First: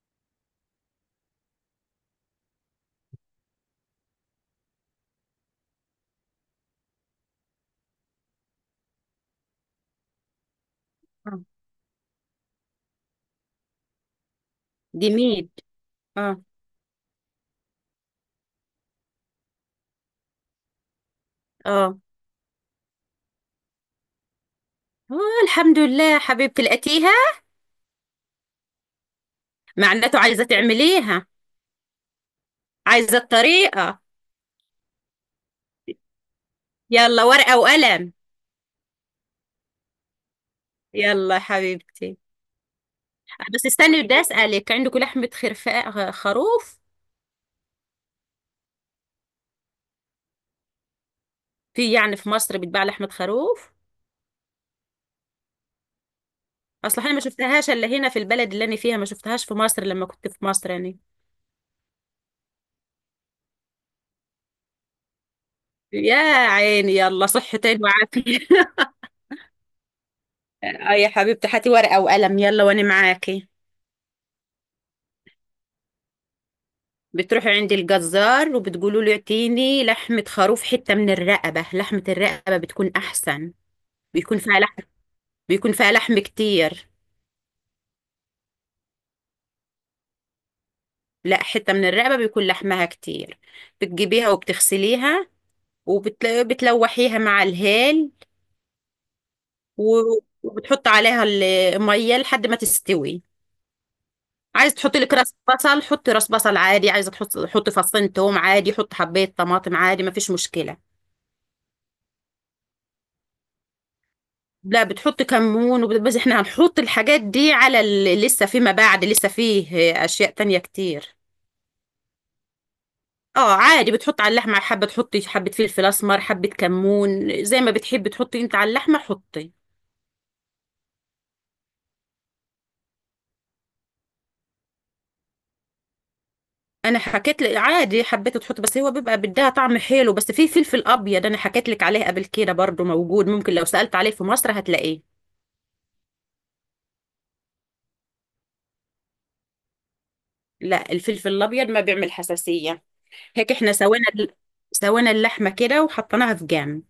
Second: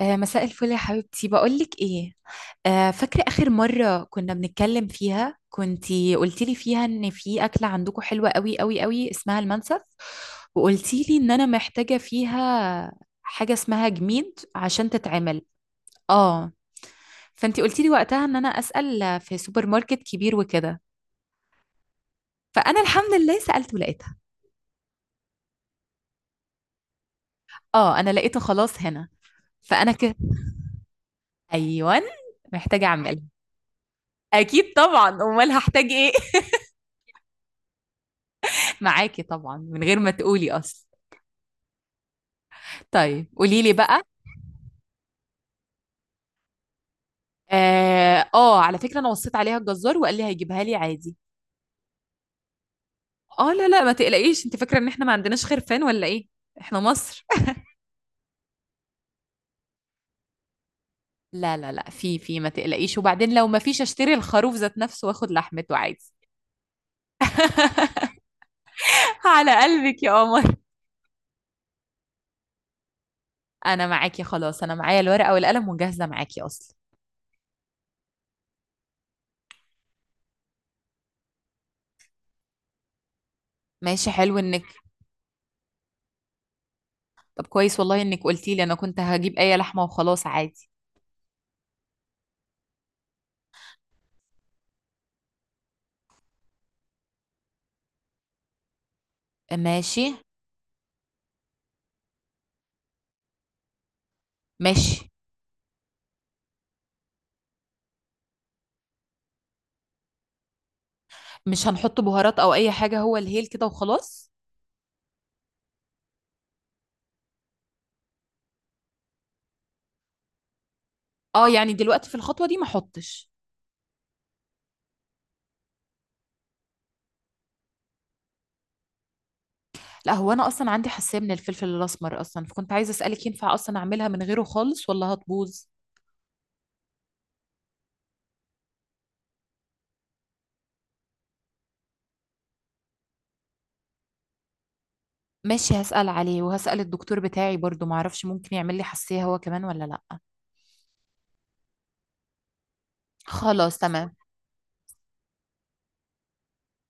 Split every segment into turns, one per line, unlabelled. آه، مساء الفل يا حبيبتي بقولك ايه. آه، فاكرة آخر مرة كنا بنتكلم فيها كنتي قلتيلي فيها ان في أكلة عندكم حلوة قوي قوي قوي اسمها المنسف، وقلتيلي ان انا
آه.
محتاجة فيها حاجة اسمها جميد عشان تتعمل.
ديميد. اه.
اه، فانتي قلتيلي وقتها ان انا أسأل في سوبر ماركت كبير وكده.
اه.
فأنا الحمد لله سألت ولقيتها،
آه، الحمد لله حبيبتي لقيتيها.
اه انا لقيته خلاص هنا. فأنا كده.
معناته عايزة تعمليها.
ايوه، محتاجة
عايزة
اعملها.
الطريقة.
اكيد طبعا، امال هحتاج ايه؟
يلا ورقة وقلم.
معاكي طبعًا، من غير ما تقولي أصلًا.
يلا يا حبيبتي.
طيب
آه،
قولي
بس
لي بقى.
استني، بدي أسألك، عندكم لحمة خرفاء خروف؟
آه، على فكرة أنا وصّيت عليها الجزّار وقال لي هيجيبها لي عادي.
يعني في مصر بتباع لحمة
آه، لا،
خروف؟
لأ، ما تقلقيش، أنتِ فاكرة إن إحنا ما عندناش خرفان والّا إيه؟ إحنا
اصل انا ما
مصر.
شفتهاش الا هنا في البلد اللي انا فيها، ما شفتهاش في مصر لما كنت في مصر يعني.
لا، لا، لأ، في، ما تقلقيش، وبعدين لو ما فيش أشتري الخروف ذات نَفْسه وآخُد لحمته عادي.
يا عيني، يلا صحتين وعافية.
على قلبِك يا قمر.
آه يا حبيبتي، هاتي ورقة وقلم يلا وانا معاكي.
أنا معاكِ خلاص، أنا معايا الورقة والقلم وجاهزة معاكِ أصلًا.
بتروحي عند الجزار وبتقولوا له اعطيني لحمة خروف، حتة من الرقبة. لحمة الرقبة بتكون أحسن.
ماشي، حلو
بيكون فيها
إنِّك.
لحم. بيكون فيها لحم كتير.
طب كويس والله إنِّك قُلتِ لي، أنا كنت هاجيب أي لحمة وخلاص عادي.
لا، حتة من الرقبة بيكون لحمها كتير. بتجيبيها وبتغسليها وبتلوحيها مع الهيل.
ماشي،
وبتحط عليها المية لحد ما تستوي. عايز تحطي
ماشي.
لك راس بصل، حطي راس بصل عادي. عايزة حطي فصين توم عادي. حطي حباية طماطم عادي، مفيش مشكلة.
مش هنحط بهارات او اي حاجه؟ هو الهيل كده وخلاص؟
لا، بتحط كمون بس احنا هنحط الحاجات دي على لسه فيما بعد. لسه فيه اشياء تانية كتير.
اه يعني دلوقتي في الخطوه دي ما احطش؟
اه عادي، بتحط على اللحمة حبة، تحطي حبة فلفل اسمر، حبة كمون، زي ما بتحبي تحطي انت على اللحمة حطي.
لا هو انا اصلا عندي حساسيه من الفلفل الاسمر اصلا، فكنت عايزه اسالك ينفع اصلا اعملها من غيره خالص ولا هتبوظ.
انا حكيت لك عادي، حبيت تحط، بس هو بيبقى بدها طعم حلو. بس في فلفل ابيض، انا حكيت لك عليه قبل كده برضو، موجود، ممكن لو سألت عليه في مصر هتلاقيه.
ماشي، هسال عليه وهسال الدكتور بتاعي برضو، ما اعرفش ممكن يعمل لي حساسيه هو كمان ولا لا.
لا، الفلفل الابيض ما بيعمل حساسية. هيك احنا
خلاص تمام.
سوينا اللحمة كده وحطيناها في جنب.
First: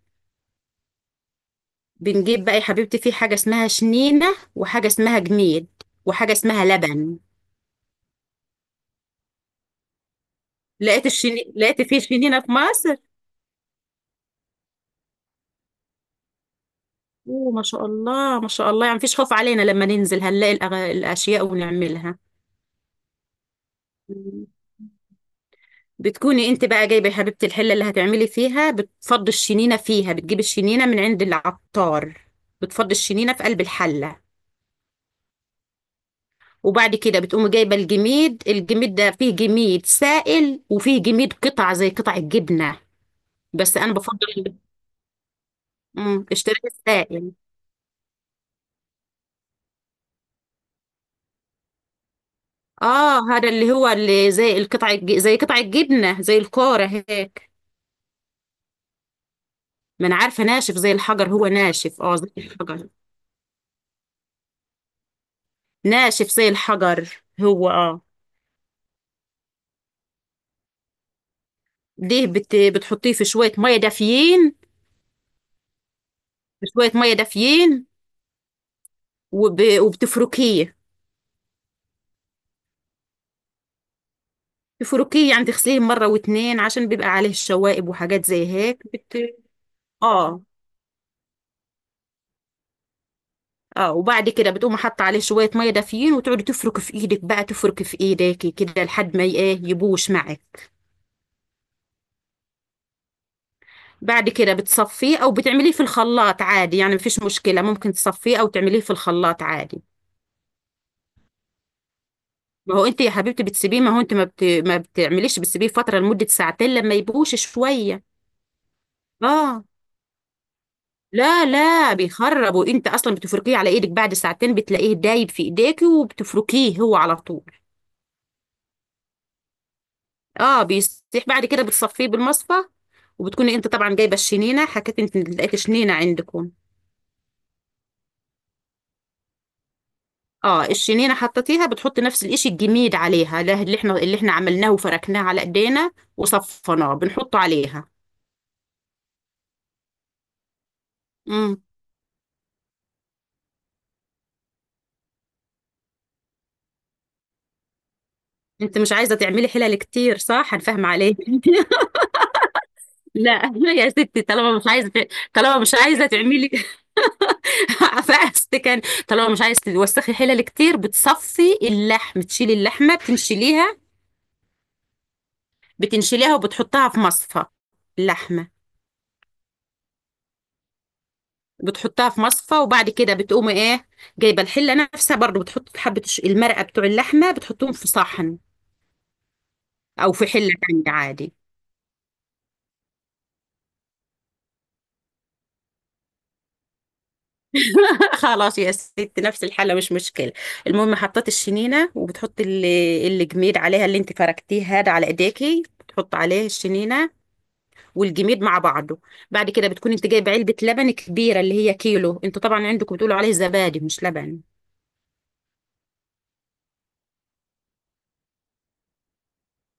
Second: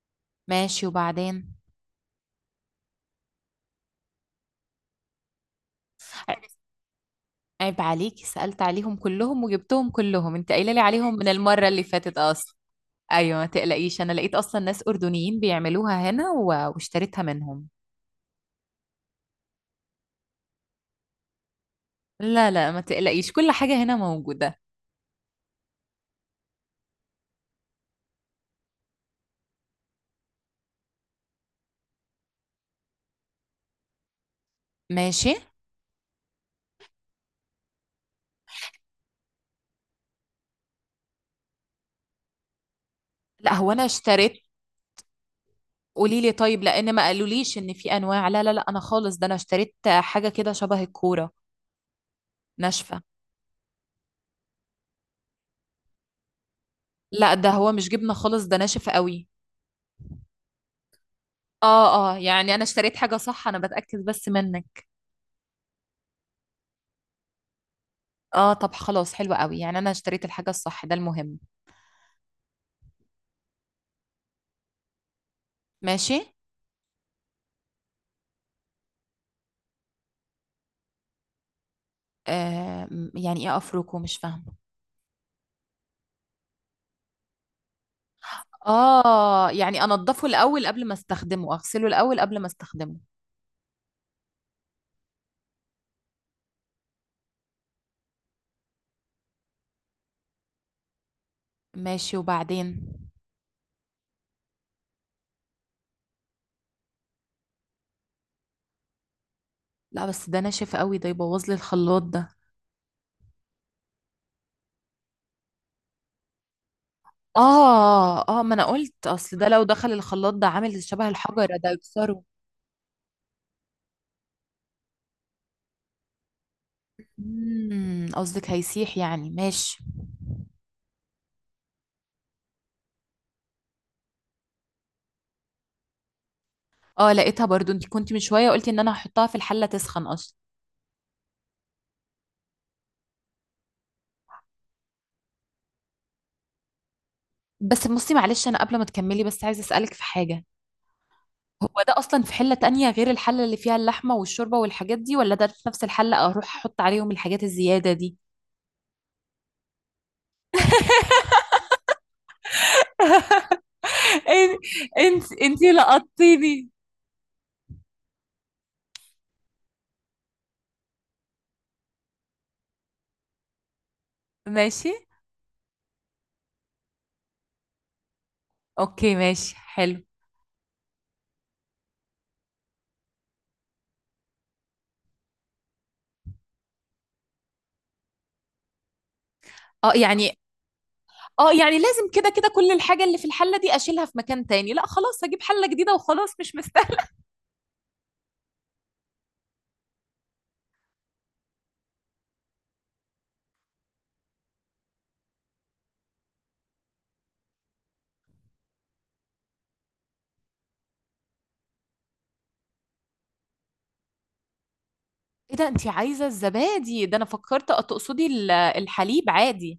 ماشي وبعدين.
بنجيب بقى يا حبيبتي، في حاجة اسمها شنينة وحاجة اسمها جميد وحاجة
ع-
اسمها لبن.
عيب عليكي، سالت عليهم كلهم وجبتهم كلهم، انت قايله لي عليهم من المره
لقيت
اللي
في
فاتت
شنينة في
اصلا.
مصر.
ايوه ما تقلقيش، انا لقيت اصلا ناس اردنيين بيعملوها هنا واشتريتها
اوه، ما
منهم.
شاء الله ما شاء الله، يعني مفيش خوف علينا لما ننزل هنلاقي الأشياء ونعملها.
لا لا، ما تقلقيش، كل حاجة هنا
مم.
موجودة.
بتكوني انت بقى جايبة يا حبيبتي الحلة اللي هتعملي فيها، بتفضي الشنينة فيها، بتجيبي الشنينة من عند العطار. بتفضي الشنينة في قلب الحلة.
ماشي.
وبعد كده بتقومي جايبة الجميد. الجميد ده فيه جميد سائل وفيه جميد قطع زي قطع الجبنة.
لا هو
بس
انا
انا
اشتريت.
بفضل.
قولي لي طيب
اشتراك
لان ما
السائل.
قالوليش ان في انواع. لا لا لا، انا خالص ده انا اشتريت حاجة كده شبه الكورة. ناشفة.
اه، هذا اللي هو زي قطع الجبنه، زي الكوره
لا ده
هيك.
هو مش جبنة خالص، ده ناشف قوي.
ما انا عارفه، ناشف زي الحجر، هو ناشف
اه
اه،
اه،
زي
يعني انا
الحجر.
اشتريت حاجة صح، انا بتأكد بس منك.
ناشف زي الحجر، هو اه.
اه، طب خلاص حلو قوي، يعني انا اشتريت الحاجة الصح ده المهم.
دي بتحطيه في شويه ميه دافيين.
ماشي.
في شويه ميه دافيين وبتفركيه.
آه، يعني ايه افركه؟ مش فاهمة.
تفركيه يعني تغسليه مره واتنين عشان بيبقى عليه الشوائب وحاجات زي هيك
اه يعني انضفه
اه
الاول قبل ما استخدمه، اغسله الاول قبل ما استخدمه.
اه، وبعد كده بتقوم حاطه عليه شويه ميه دافيين وتقعدي تفرك في ايدك بقى، تفرك في ايديكي كده لحد ما ي- ايه يبوش معك.
ماشي وبعدين.
بعد كده بتصفيه او بتعمليه في الخلاط عادي، يعني مفيش مشكله، ممكن تصفيه او تعمليه في الخلاط عادي.
لا بس ده ناشف قوي، ده يبوظ لي الخلاط ده.
ما هو انت يا حبيبتي بتسيبيه، ما هو انت ما بتعمليش، بتسيبيه فتره لمده ساعتين لما يبوش شويه.
اه اه، ما انا قلت اصل ده لو
اه،
دخل الخلاط ده عامل شبه
لا
الحجرة، ده
لا،
يكسره.
بيخرب وانت اصلا بتفركيه على ايدك بعد ساعتين، بتلاقيه دايب في ايديكي وبتفركيه هو على طول.
قصدك هيسيح يعني؟ ماشي.
اه بيستيح، بعد كده بتصفيه بالمصفى. وبتكوني انت طبعا جايبه الشنينه، حكيت انت لقيت شنينه عندكم.
اه لقيتها برضو، انت كنت من شوية قلتي ان انا هحطها في الحلة تسخن اصلا.
اه الشنينه حطيتيها، بتحطي نفس الاشي الجميد عليها ده اللي احنا عملناه وفركناه على ايدينا وصفناه، بنحطه
بس
عليها.
بصي معلش انا قبل ما تكملي، بس عايزة اسألك في حاجة.
امم
هو ده اصلا في حلة تانية غير الحلة اللي فيها اللحمة والشوربة والحاجات دي، ولا ده في نفس الحلة اروح احط عليهم الحاجات الزيادة دي؟
انت مش عايزه تعملي حلل كتير، صح؟ هنفهم عليك. لا يا ستي، طالما
انت
مش عايزه.
انت
طالما
انت
مش عايزه تعملي.
لقطتيني.
فقست كان. طالما مش عايزه توسخي حلل كتير، بتصفي اللحم، تشيلي اللحمه، بتنشليها.
ماشي.
بتنشليها وبتحطها في مصفى. اللحمه
اوكي، ماشي حلو.
بتحطها في مصفى، وبعد كده بتقوم ايه؟ جايبه الحله نفسها برضو، بتحط حبه المرقه بتوع اللحمه، بتحطهم في صحن
اه
او في
يعني
حله تانية عادي.
اه يعني لازم كده كده كل الحاجة اللي في الحلة دي اشيلها في مكان تاني؟ لا خلاص هجيب حلة جديدة وخلاص، مش مستاهل.
خلاص يا ست، نفس الحله مش مشكله. المهم حطيت الشنينه، وبتحط الجميد عليها اللي انت فركتيه هذا على ايديكي، بتحط عليه الشنينه والجميد مع بعضه. بعد كده بتكون انت جايبه علبه لبن كبيره اللي هي كيلو، انتوا طبعا عندكم بتقولوا عليه زبادي مش لبن.
ايه ده؟ انتي عايزة الزبادي ده؟ انا فكرت تقصدي الحليب عادي،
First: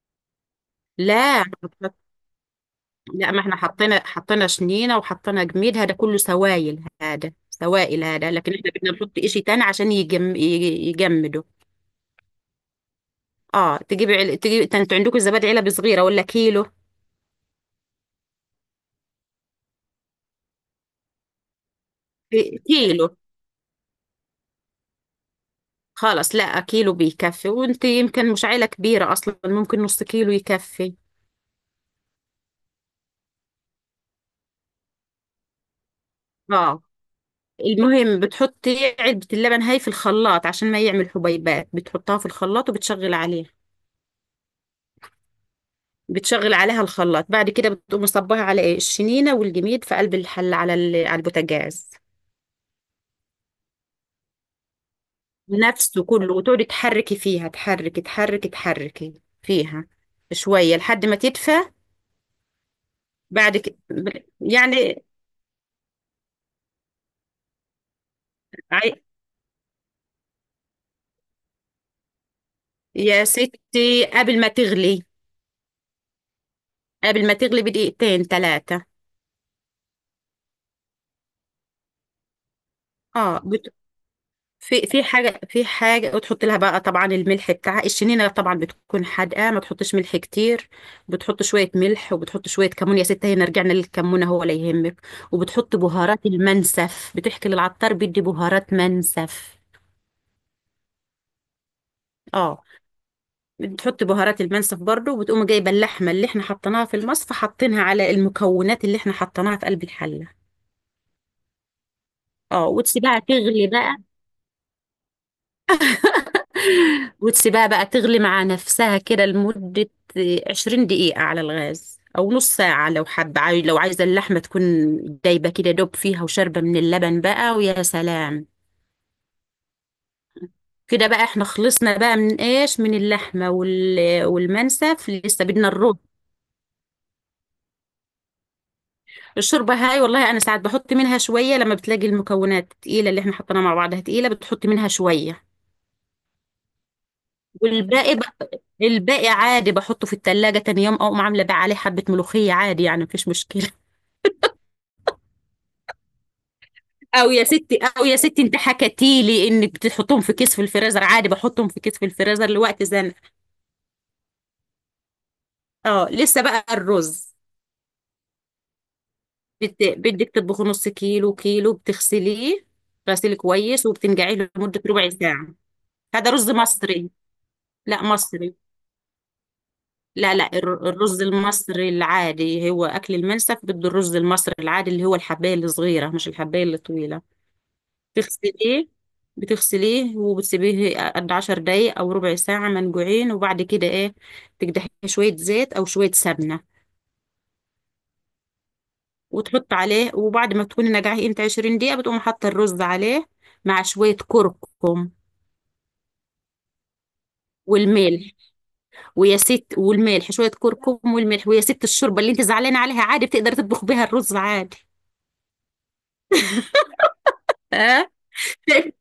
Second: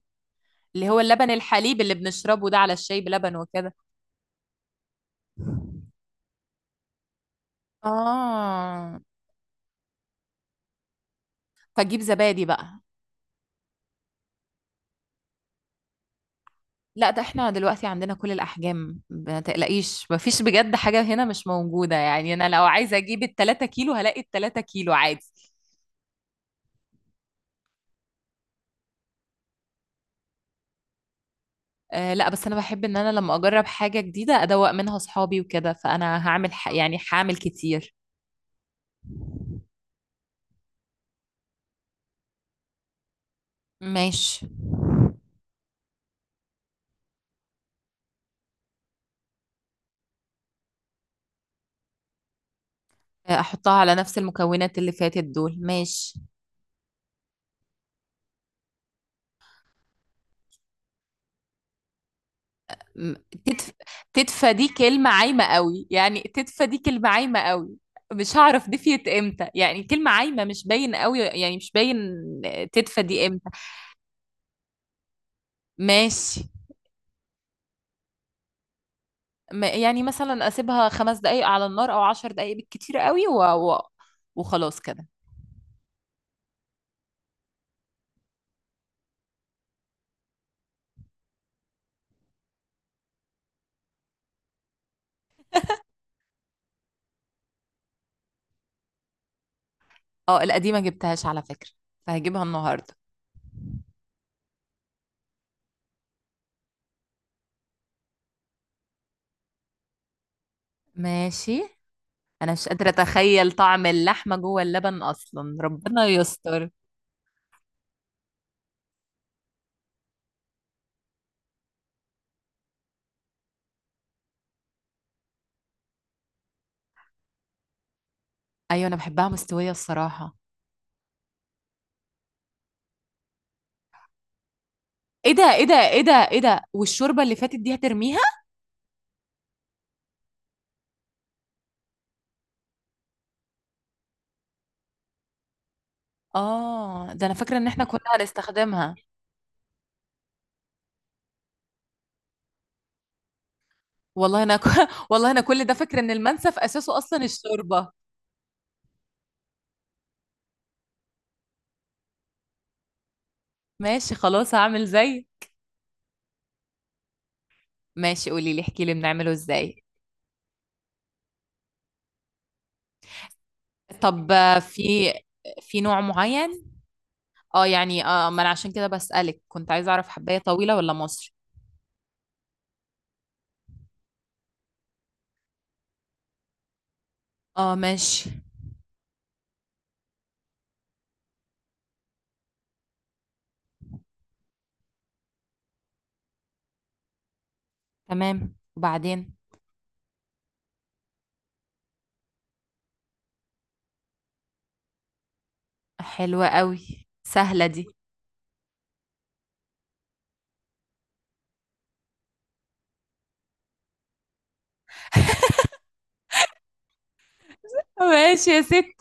اللي هو اللبن
لا
الحليب اللي بنشربه ده على الشاي
لا،
بلبن
ما احنا
وكده.
حطينا شنينه وحطينا جميد، هذا كله سوائل، هذا سوائل، هذا لكن احنا بدنا
اه،
نحط اشي تاني عشان يجمده.
فجيب زبادي بقى.
اه تجيبي، ده انتوا عندكم الزبادي علبه صغيره ولا كيلو؟
لا، ده احنا دلوقتي عندنا كل الاحجام، ما تقلقيش، مفيش بجد حاجة هنا مش موجودة. يعني انا
إيه،
لو عايزة
كيلو.
اجيب التلاتة كيلو هلاقي التلاتة كيلو عادي.
خلاص، لا كيلو بيكفي، وانت يمكن مش عيله كبيره اصلا، ممكن نص كيلو يكفي.
آه لا، بس انا بحب ان انا لما اجرب حاجة جديدة ادوق منها اصحابي وكده، فانا هعمل ح...
اه،
يعني هعمل كتير.
المهم بتحطي علبه اللبن هاي في الخلاط عشان ما يعمل حبيبات، بتحطها في الخلاط وبتشغل عليها.
ماشي.
بتشغل عليها الخلاط، بعد كده بتقوم مصبها على ايه الشنينه والجميد في قلب الحل على البوتاجاز.
آه، احطها على نفس المكونات اللي فاتت دول؟
نفسه
ماشي.
كله، وتقعدي تحركي فيها، تحركي تحركي تحركي فيها شويه لحد ما تدفى.
م-
بعد
تدف...
كده
تدفى دي
يعني
كلمة عايمة قوي، يعني تدفى دي كلمة عايمة قوي، مش هعرف
عي-
دفيت امتى، يعني كلمة عايمة مش باين قوي، يعني مش باين. تدفى
يا
دي امتى؟
ستي،
ماشي.
قبل ما تغلي بدقيقتين ثلاثه.
يعني مثلا اسيبها خمس دقايق على النار او عشر دقايق بالكتير قوي
اه،
وخلاص
في في
كده.
حاجة في حاجة وتحط لها بقى طبعا الملح بتاعها، الشنينة طبعا بتكون حادقة، ما تحطش ملح كتير. بتحط شوية ملح وبتحط شوية كمون، يا ستة هنا رجعنا للكمون هو لا يهمك. وبتحط بهارات المنسف، بتحكي للعطار بيدي بهارات منسف.
اه القديمة جبتهاش على فكرة، فهجيبها
اه،
النهاردة.
بتحط بهارات المنسف برضو، وبتقوم جايبة اللحمة اللي احنا حطيناها في المصفى حاطينها على المكونات اللي احنا حطيناها في قلب الحلة.
ماشي. انا
اه،
مش قادرة
وتسيبها
اتخيل
تغلي
طعم
بقى.
اللحمة جوه اللبن اصلا، ربنا يستر.
وتسيبها بقى تغلي مع نفسها كده لمدة 20 دقيقة على الغاز، أو نص ساعة لو حابة لو عايزة اللحمة تكون دايبة كده، دوب فيها وشاربة من اللبن بقى ويا سلام.
ايوه، انا بحبها مستوية الصراحة.
كده بقى احنا خلصنا بقى من اللحمة والمنسف،
ايه ده
لسه
ايه
بدنا
ده
الرز.
ايه ده ايه ده، والشوربة اللي فاتت دي هترميها؟
الشوربة هاي والله أنا ساعات بحط منها شوية لما بتلاقي المكونات تقيلة اللي احنا حطيناها مع بعضها تقيلة، بتحط منها شوية.
اه ده انا فاكرة ان احنا كنا
والباقي،
هنستخدمها.
عادي بحطه في التلاجة، تاني يوم اقوم عاملة بقى عليه حبة ملوخية عادي، يعني مفيش مشكلة.
والله انا والله انا كل ده فاكرة ان المنسف اساسه اصلا الشوربة.
او يا ستي، انت حكتي لي انك بتحطهم في كيس في الفريزر عادي، بحطهم في كيس في الفريزر لوقت زنقة.
ماشي خلاص، هعمل زي.
اه، لسه بقى الرز.
ماشي، قولي لي، احكي لي بنعمله ازاي.
بدك تطبخي نص كيلو كيلو، بتغسليه غسيل كويس
طب
وبتنقعيه
آه،
لمدة ربع
في
ساعة.
في نوع
هذا رز
معين؟
مصري.
اه
لا
يعني، اه ما انا
مصري،
عشان كده بسألك، كنت عايزة اعرف،
لا
حباية
لا،
طويلة ولا
الرز
مصري.
المصري العادي هو اكل المنسف، بده الرز المصري العادي اللي هو الحباية الصغيرة، مش الحباية الطويلة.
اه ماشي.
تغسليه بتغسليه وبتسيبيه قد 10 دقايق او ربع ساعة منقوعين، وبعد كده ايه، تقدحيه شوية زيت او شوية سمنة
تمام وبعدين.
وتحط عليه، وبعد ما تكوني نقعيه انت 20 دقيقة، بتقوم حاطة الرز عليه مع شوية كركم
حلوة قوي، سهلة دي.
والملح. ويا ست، والملح شوية كركم والملح، ويا ست الشوربة اللي انت زعلانة عليها، عادي بتقدر تطبخ بيها الرز عادي. اه.
ماشي يا ستي.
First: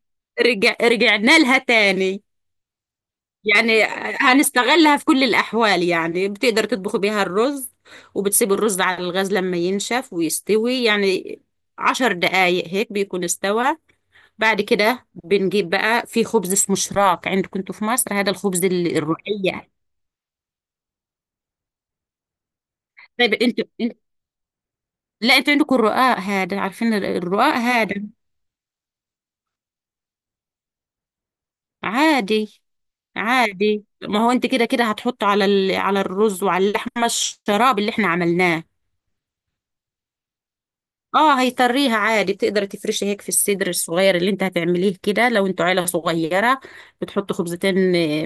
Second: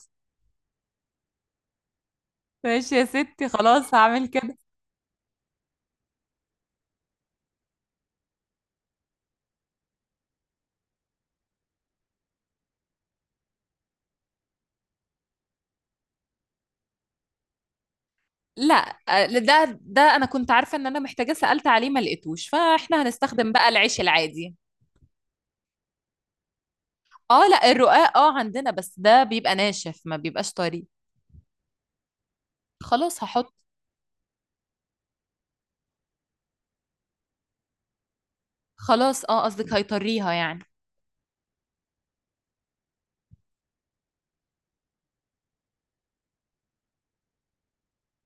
رجعنا لها تاني،
ماشي يا ستي،
يعني
خلاص هعمل كده.
هنستغلها في كل الأحوال يعني، بتقدر تطبخ بيها الرز. وبتسيب الرز على الغاز لما ينشف ويستوي، يعني 10 دقايق هيك بيكون استوى. بعد كده بنجيب بقى في خبز اسمه شراك، عندكم انتوا في مصر هذا الخبز
لا. آه،
الرقية.
ده انا كنت عارفة ان انا محتاجة، سألت عليه ما لقيتوش، فاحنا
طيب
هنستخدم بقى العيش العادي.
لا، انتوا عندكم الرقاق هذا، عارفين
اه
الرقاق
لا،
هذا.
الرقاق اه عندنا، بس ده بيبقى ناشف ما بيبقاش طري.
عادي،
خلاص هحط.
عادي ما هو انت كده كده هتحطه على الرز وعلى اللحمة الشراب اللي احنا عملناه.
خلاص اه، قصدك هيطريها يعني؟
اه هيطريها عادي، بتقدري تفرشي هيك في الصدر الصغير اللي انت هتعمليه كده، لو انتوا عيلة صغيرة بتحط خبزتين،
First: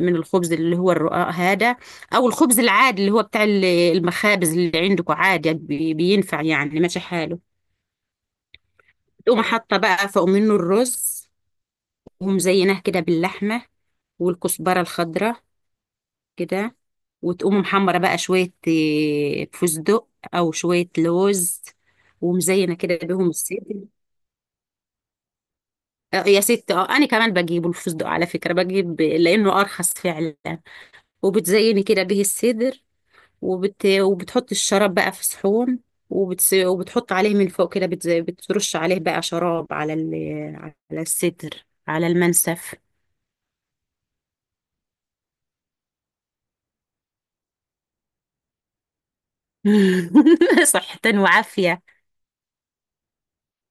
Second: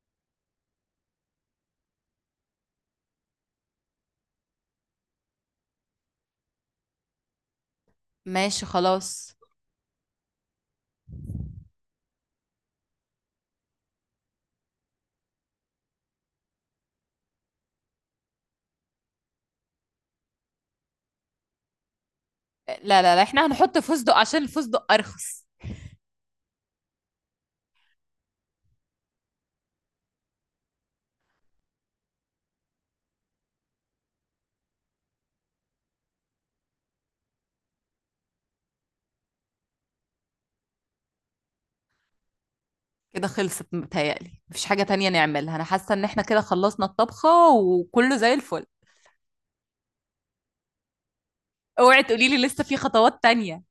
من الخبز اللي هو الرقاق هذا، او الخبز العادي اللي هو بتاع المخابز اللي عندكم عادي، بينفع يعني ماشي حاله.
ماشي خلاص.
تقوم حاطة بقى فوق منه الرز، ومزيناه كده باللحمة والكزبرة الخضراء كده، وتقوم محمرة بقى شوية فستق او شوية لوز، ومزينة كده
لا لا لا،
بيهم
احنا هنحط
الصدر.
فستق عشان الفستق ارخص.
آه يا ستي، اه انا كمان بجيبه الفستق على فكره، بجيب لانه ارخص فعلا. وبتزيني كده به الصدر. وبتحط الشراب بقى في صحون. وبتحط عليه من فوق كده، بترش عليه بقى شراب على الصدر، على المنسف.
كده خلصت؟ متهيألي مفيش حاجة تانية نعملها، أنا حاسة إن إحنا كده خلصنا الطبخة وكله زي الفل.
صحة وعافية.
اوعي تقولي لي لسه في خطوات تانية،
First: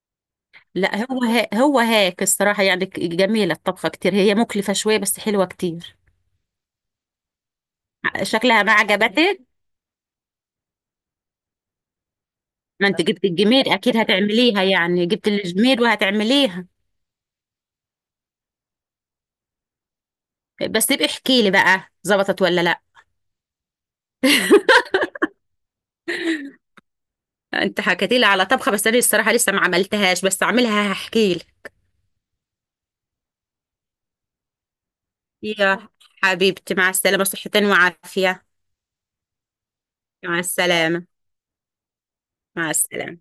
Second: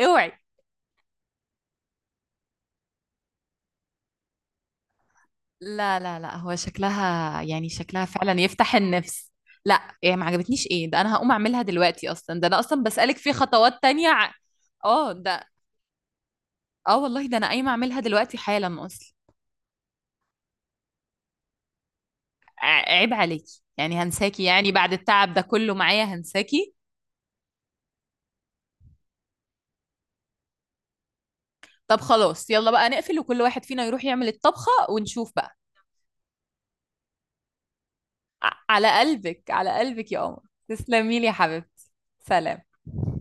اوعي.
لا هو هو هاك الصراحة يعني، جميلة الطبخة كتير، هي مكلفة شوية بس حلوة كتير.
لا لا لا هو شكلها، يعني شكلها فعلا
شكلها ما
يفتح النفس.
عجبتك؟
لا، إيه ما عجبتنيش؟ إيه ده؟ أنا هقوم أعملها دلوقتي أصلا، ده أنا أصلا
ما انت
بسألك
جبت
في
الجميل
خطوات
اكيد
تانية.
هتعمليها يعني،
آه
جبت
ده،
الجميل وهتعمليها.
آه والله ده أنا قايمة أعملها دلوقتي حالا أصلا.
بس نبقى احكي لي بقى، ظبطت ولا لا؟
عيب عليكي، يعني هنساكي يعني بعد التعب ده كله معايا هنساكي؟
انت حكيتي لي على طبخه بس انا الصراحه لسه ما عملتهاش، بس اعملها هحكي
طب خلاص، يلا بقى نقفل وكل واحد فينا يروح يعمل الطبخة ونشوف
لي.
بقى.
يا حبيبتي مع السلامه، صحتين وعافيه.
على قلبك، على قلبك يا
مع
قمر.
السلامه.
تسلمي لي يا حبيبتي. سلام.
مع السلامه.